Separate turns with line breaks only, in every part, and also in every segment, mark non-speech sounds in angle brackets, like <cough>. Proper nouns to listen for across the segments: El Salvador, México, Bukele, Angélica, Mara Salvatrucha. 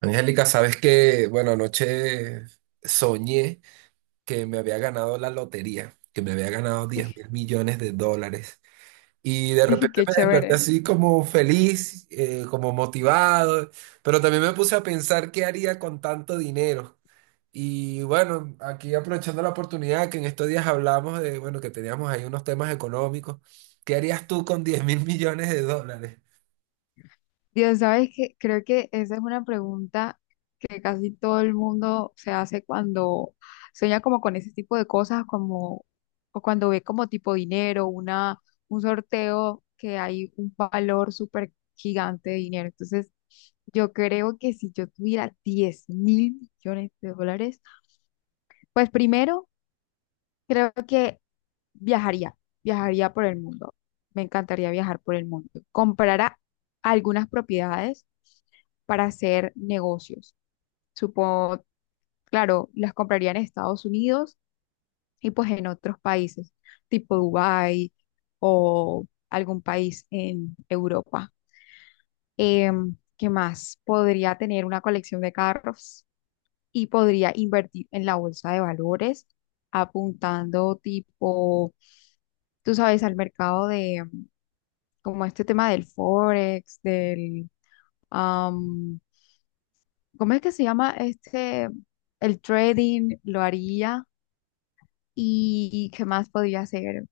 Angélica, sabes que, bueno, anoche soñé que me había ganado la lotería, que me había ganado $10 mil millones. Y de
<laughs> Dije,
repente
qué
me desperté
chévere.
así como feliz, como motivado, pero también me puse a pensar qué haría con tanto dinero. Y bueno, aquí aprovechando la oportunidad que en estos días hablamos de, bueno, que teníamos ahí unos temas económicos, ¿qué harías tú con $10 mil millones?
Dios, sabes que creo que esa es una pregunta que casi todo el mundo se hace cuando sueña como con ese tipo de cosas, como o cuando ve como tipo dinero, un sorteo que hay un valor súper gigante de dinero. Entonces, yo creo que si yo tuviera $10.000.000.000, pues primero creo que viajaría, viajaría por el mundo. Me encantaría viajar por el mundo. Comprará algunas propiedades para hacer negocios. Supongo, claro, las compraría en Estados Unidos y pues en otros países, tipo Dubái o algún país en Europa. ¿Qué más? Podría tener una colección de carros y podría invertir en la bolsa de valores apuntando tipo tú sabes, al mercado de como este tema del forex, am, ¿cómo es que se llama este? El trading, lo haría y qué más podría hacer.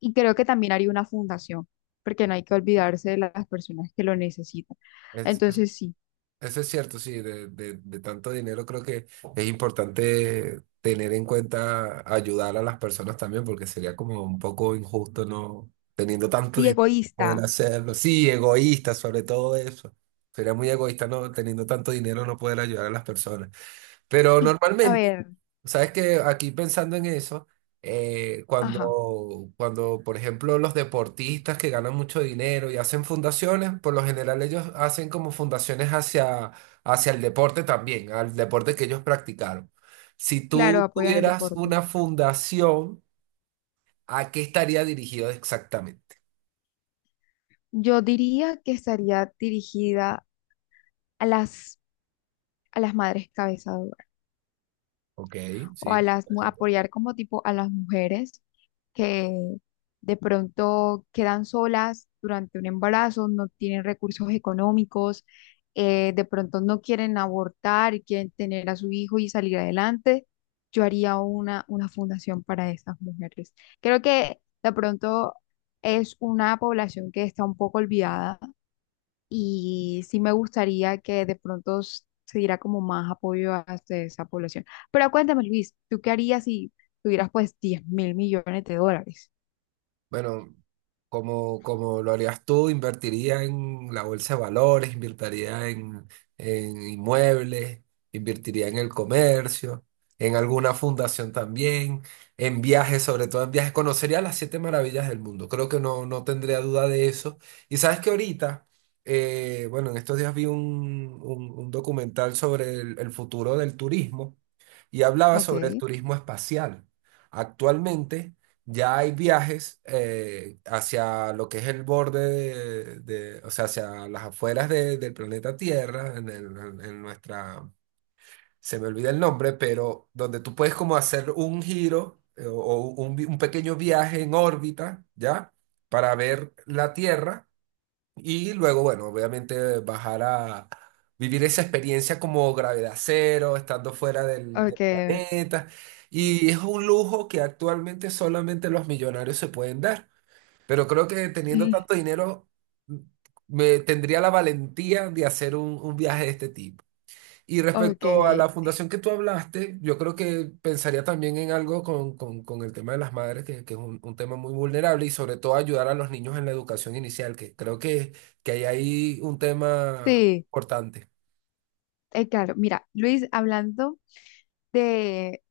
Y creo que también haría una fundación, porque no hay que olvidarse de las personas que lo necesitan. Entonces, sí,
Eso es cierto, sí, de tanto dinero creo que es importante tener en cuenta ayudar a las personas también, porque sería como un poco injusto no teniendo tanto
y
dinero poder
egoísta.
hacerlo. Sí, egoísta sobre todo eso. Sería muy egoísta no teniendo tanto dinero no poder ayudar a las personas. Pero
Y a
normalmente.
ver,
Sabes que aquí pensando en eso,
ajá,
cuando, por ejemplo, los deportistas que ganan mucho dinero y hacen fundaciones, por lo general ellos hacen como fundaciones hacia, hacia el deporte también, al deporte que ellos practicaron. Si
claro,
tú
apoyan el
tuvieras
deporte.
una fundación, ¿a qué estaría dirigido exactamente?
Yo diría que estaría dirigida a las, a las madres cabezadoras
Ok,
o
sí.
apoyar como tipo a las mujeres que de pronto quedan solas durante un embarazo, no tienen recursos económicos, de pronto no quieren abortar y quieren tener a su hijo y salir adelante. Yo haría una fundación para esas mujeres. Creo que de pronto es una población que está un poco olvidada y sí me gustaría que de pronto se diera como más apoyo a esa población. Pero cuéntame, Luis, ¿tú qué harías si tuvieras pues $10.000.000.000?
Bueno, como lo harías tú, invertiría en la bolsa de valores, invertiría en inmuebles, invertiría en el comercio, en alguna fundación también, en viajes, sobre todo en viajes. Conocería las siete maravillas del mundo. Creo que no tendría duda de eso. Y sabes que ahorita, bueno, en estos días vi un documental sobre el futuro del turismo y hablaba
Ok.
sobre el turismo espacial. Actualmente. Ya hay viajes hacia lo que es el borde o sea, hacia las afueras del planeta Tierra, en nuestra, se me olvida el nombre, pero donde tú puedes como hacer un giro o, un pequeño viaje en órbita, ¿ya? Para ver la Tierra y luego, bueno, obviamente bajar a vivir esa experiencia como gravedad cero, estando fuera del
Ok.
planeta. Y es un lujo que actualmente solamente los millonarios se pueden dar. Pero creo que teniendo
Mm.
tanto dinero, mm, me tendría la valentía de hacer un viaje de este tipo. Y
Ok.
respecto a la fundación que tú hablaste, yo creo que pensaría también en algo con el tema de las madres, que es un tema muy vulnerable, y sobre todo ayudar a los niños en la educación inicial, que creo que hay ahí un tema
Sí.
importante.
Claro, mira, Luis, hablando de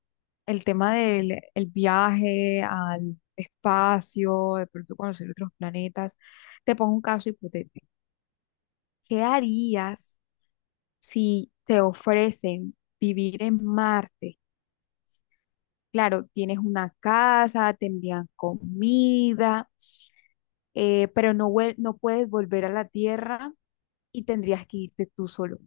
el tema del el viaje al espacio, de pronto conocer otros planetas, te pongo un caso hipotético. ¿Qué harías si te ofrecen vivir en Marte, claro, tienes una casa, te envían comida, pero no, no puedes volver a la Tierra y tendrías que irte tú solo.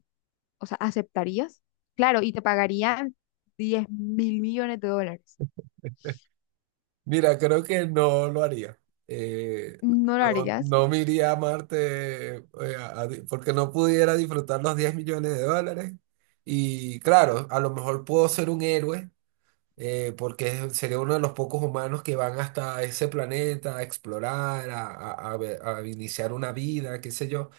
O sea, ¿aceptarías? Claro, y te pagarían $10.000.000.000.
Mira, creo que no lo haría. Eh,
¿No lo
no,
harías?
no me iría a Marte porque no pudiera disfrutar los $10 millones. Y claro, a lo mejor puedo ser un héroe porque sería uno de los pocos humanos que van hasta ese planeta a explorar, a iniciar una vida, qué sé yo,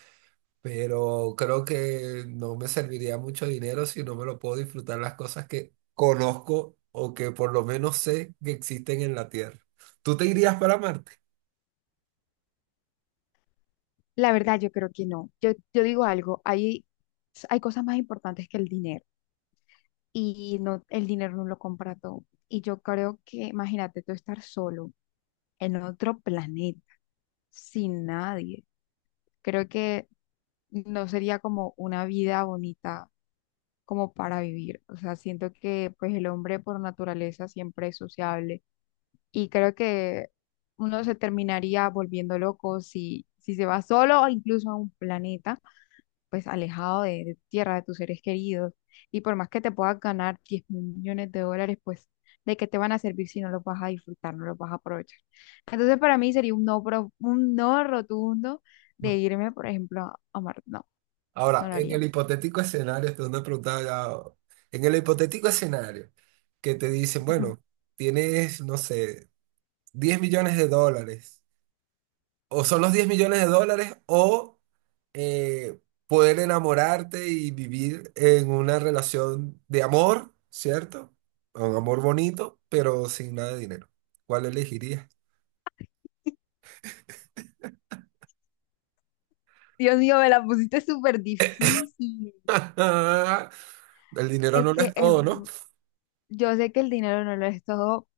pero creo que no me serviría mucho dinero si no me lo puedo disfrutar las cosas que conozco o que por lo menos sé que existen en la Tierra. ¿Tú te irías para Marte?
La verdad, yo creo que no. Yo digo algo, hay cosas más importantes que el dinero y no, el dinero no lo compra todo. Y yo creo que, imagínate, tú estar solo en otro planeta, sin nadie. Creo que no sería como una vida bonita como para vivir. O sea, siento que pues el hombre por naturaleza siempre es sociable y creo que uno se terminaría volviendo loco si se va solo o incluso a un planeta pues alejado de tu tierra, de tus seres queridos. Y por más que te puedas ganar $10.000.000, pues ¿de qué te van a servir si no los vas a disfrutar, no los vas a aprovechar? Entonces para mí sería un no, un no rotundo
Mm.
de irme, por ejemplo, a Marte. No,
Ahora,
no lo
en el
haría.
hipotético escenario, esto es una pregunta ya- en el hipotético escenario que te dicen,
Ujú.
bueno, tienes, no sé, $10 millones. O son los $10 millones o eh, poder enamorarte y vivir en una relación de amor, ¿cierto? Un amor bonito, pero sin nada de dinero. ¿Cuál elegirías?
Dios mío, me la pusiste súper difícil.
<laughs> El dinero
Es
no lo
que
es
es,
todo, ¿no?
yo sé que el dinero no lo es todo,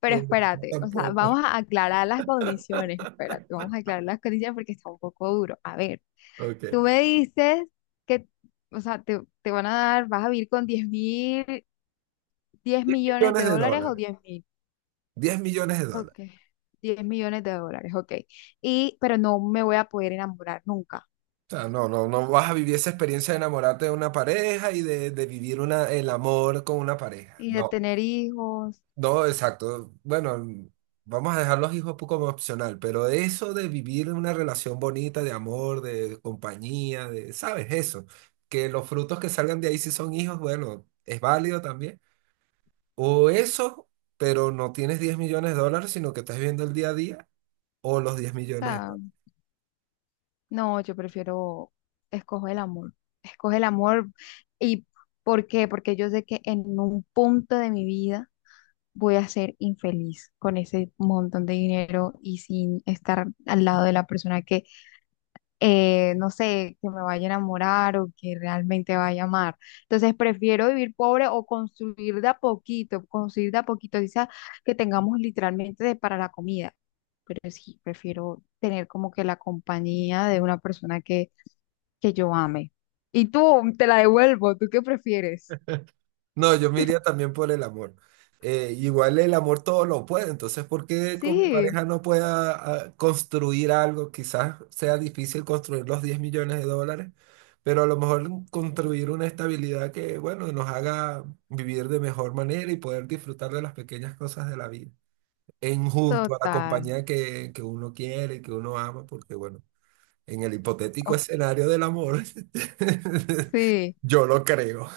pero
No,
espérate, o sea,
tampoco.
vamos a aclarar las condiciones, espérate, vamos a aclarar las condiciones porque está un poco duro. A ver,
Ok.
tú me dices que, o sea, te van a dar, vas a vivir con 10.000, diez millones
Millones
de
de
dólares o
dólares.
10.000.
$10 millones.
Ok. $10.000.000, ok. Y, pero no me voy a poder enamorar nunca.
O sea, no, no, no vas a vivir esa experiencia de enamorarte de una pareja y de vivir el amor con una pareja.
Y de
No.
tener hijos, o
No, exacto. Bueno, vamos a dejar los hijos poco como opcional, pero eso de vivir una relación bonita, de amor, de compañía, de, ¿sabes? Eso. Que los frutos que salgan de ahí si son hijos, bueno, es válido también. O eso, pero no tienes $10 millones, sino que estás viviendo el día a día, o los 10 millones de
sea,
dólares.
no, yo prefiero, escojo el amor. Escojo el amor. ¿Y por qué? Porque yo sé que en un punto de mi vida voy a ser infeliz con ese montón de dinero y sin estar al lado de la persona que no sé, que me vaya a enamorar o que realmente vaya a amar. Entonces prefiero vivir pobre o construir de a poquito, construir de a poquito, quizás que tengamos literalmente para la comida. Pero sí, prefiero tener como que la compañía de una persona que yo ame. Y tú, te la devuelvo, ¿tú qué prefieres?
No, yo me iría también por el amor. Igual el amor todo lo puede, entonces ¿por qué con mi
Sí,
pareja no pueda construir algo? Quizás sea difícil construir los $10 millones, pero a lo mejor construir una estabilidad que, bueno, nos haga vivir de mejor manera y poder disfrutar de las pequeñas cosas de la vida, en junto a la
total.
compañía que uno quiere y que uno ama, porque, bueno, en el hipotético
Ok.
escenario del amor, <laughs>
Sí,
yo lo creo.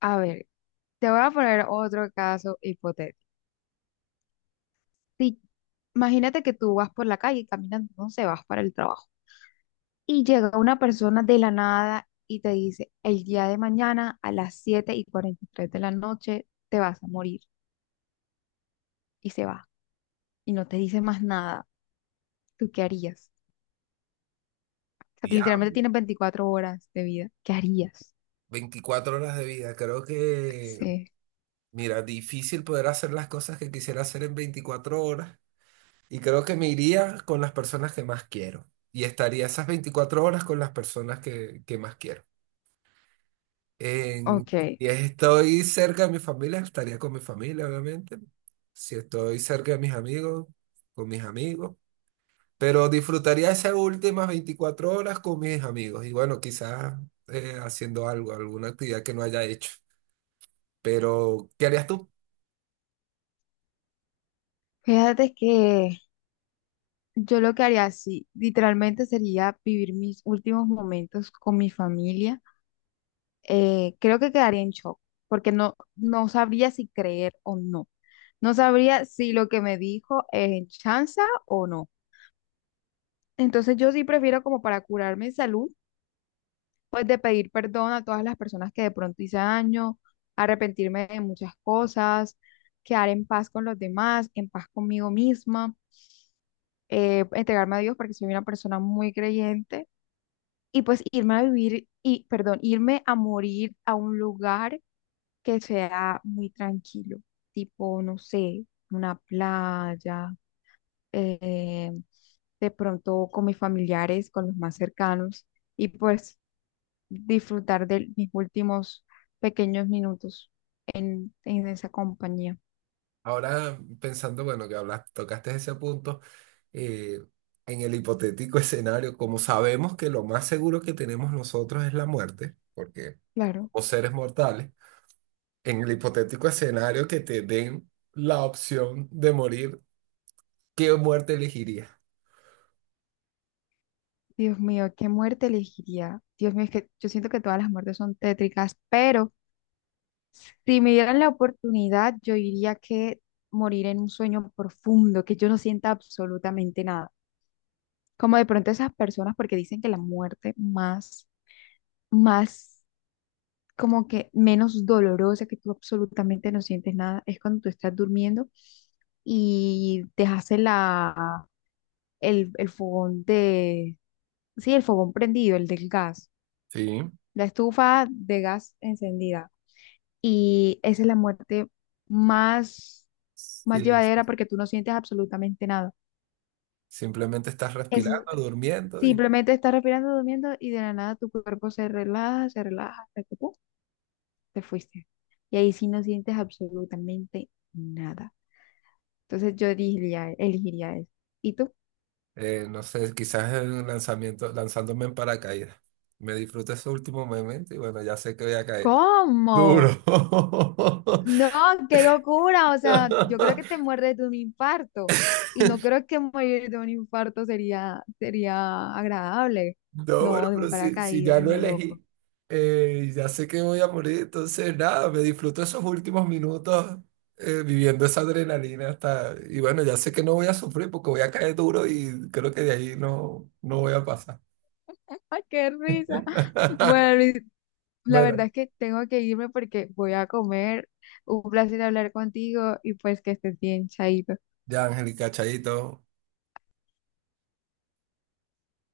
a ver, te voy a poner otro caso hipotético. Si- Imagínate que tú vas por la calle caminando, no sé, vas para el trabajo y llega una persona de la nada y te dice, el día de mañana a las 7:43 de la noche te vas a morir y se va y no te dice más nada. ¿Tú qué harías? O sea, que literalmente tienes 24 horas de vida. ¿Qué harías?
24 horas de vida. Creo que,
Sí,
mira, difícil poder hacer las cosas que quisiera hacer en 24 horas. Y creo que me iría con las personas que más quiero. Y estaría esas 24 horas con las personas que más quiero. En,
ok.
si estoy cerca de mi familia, estaría con mi familia, obviamente. Si estoy cerca de mis amigos, con mis amigos. Pero disfrutaría esas últimas 24 horas con mis amigos. Y bueno, quizás haciendo algo, alguna actividad que no haya hecho. Pero, ¿qué harías tú?
Fíjate que yo lo que haría, sí, literalmente sería vivir mis últimos momentos con mi familia. Creo que quedaría en shock, porque no, no sabría si creer o no. No sabría si lo que me dijo es chanza o no. Entonces yo sí prefiero como para curar mi salud, pues de pedir perdón a todas las personas que de pronto hice daño, arrepentirme de muchas cosas, quedar en paz con los demás, en paz conmigo misma, entregarme a Dios porque soy una persona muy creyente y pues irme a vivir y, perdón, irme a morir a un lugar que sea muy tranquilo, tipo, no sé, una playa, eh, de pronto con mis familiares, con los más cercanos, y pues disfrutar de mis últimos pequeños minutos en esa compañía.
Ahora pensando, bueno, que hablas, tocaste ese punto, eh, en el hipotético <laughs> escenario, como sabemos que lo más seguro que tenemos nosotros es la muerte, porque
Claro,
somos seres mortales, en el hipotético escenario que te den la opción de morir, ¿qué muerte elegirías?
Dios mío, ¿qué muerte elegiría? Dios mío, es que yo siento que todas las muertes son tétricas, pero si me dieran la oportunidad, yo diría que morir en un sueño profundo, que yo no sienta absolutamente nada como de pronto esas personas, porque dicen que la muerte más, más, como que menos dolorosa, que tú absolutamente no sientes nada, es cuando tú estás durmiendo y dejaste el fogón de, sí, el fogón prendido, el del gas,
Sí.
la estufa de gas encendida. Y esa es la muerte más, más
Silencio.
llevadera porque tú no sientes absolutamente nada.
Simplemente estás
Eso
respirando, durmiendo y,
simplemente estás respirando, durmiendo y de la nada tu cuerpo se relaja, hasta que ¡pum! Te fuiste. Y ahí sí no sientes absolutamente nada. Entonces yo elegiría, elegiría eso. ¿Y tú?
no sé, quizás en un lanzamiento, lanzándome en paracaídas. Me disfruto ese último momento y bueno, ya sé que voy a caer.
¿Cómo?
Duro.
No, qué locura. O sea, yo creo
<laughs>
que te muerdes de un infarto. Y no creo que morir de un infarto sería, sería agradable.
No,
No,
bueno,
de
pero
un
si, si ya
paracaídas,
lo
ni loco.
elegí, ya sé que voy a morir, entonces nada, me disfruto esos últimos minutos viviendo esa adrenalina hasta. Y bueno, ya sé que no voy a sufrir porque voy a caer duro y creo que de ahí no, no voy a pasar.
<laughs> ¡Ay, qué risa! Bueno,
<laughs>
Luis, la
Bueno,
verdad es que tengo que irme porque voy a comer. Un placer hablar contigo y pues que estés bien, chaito.
ya, Angélica, chaito.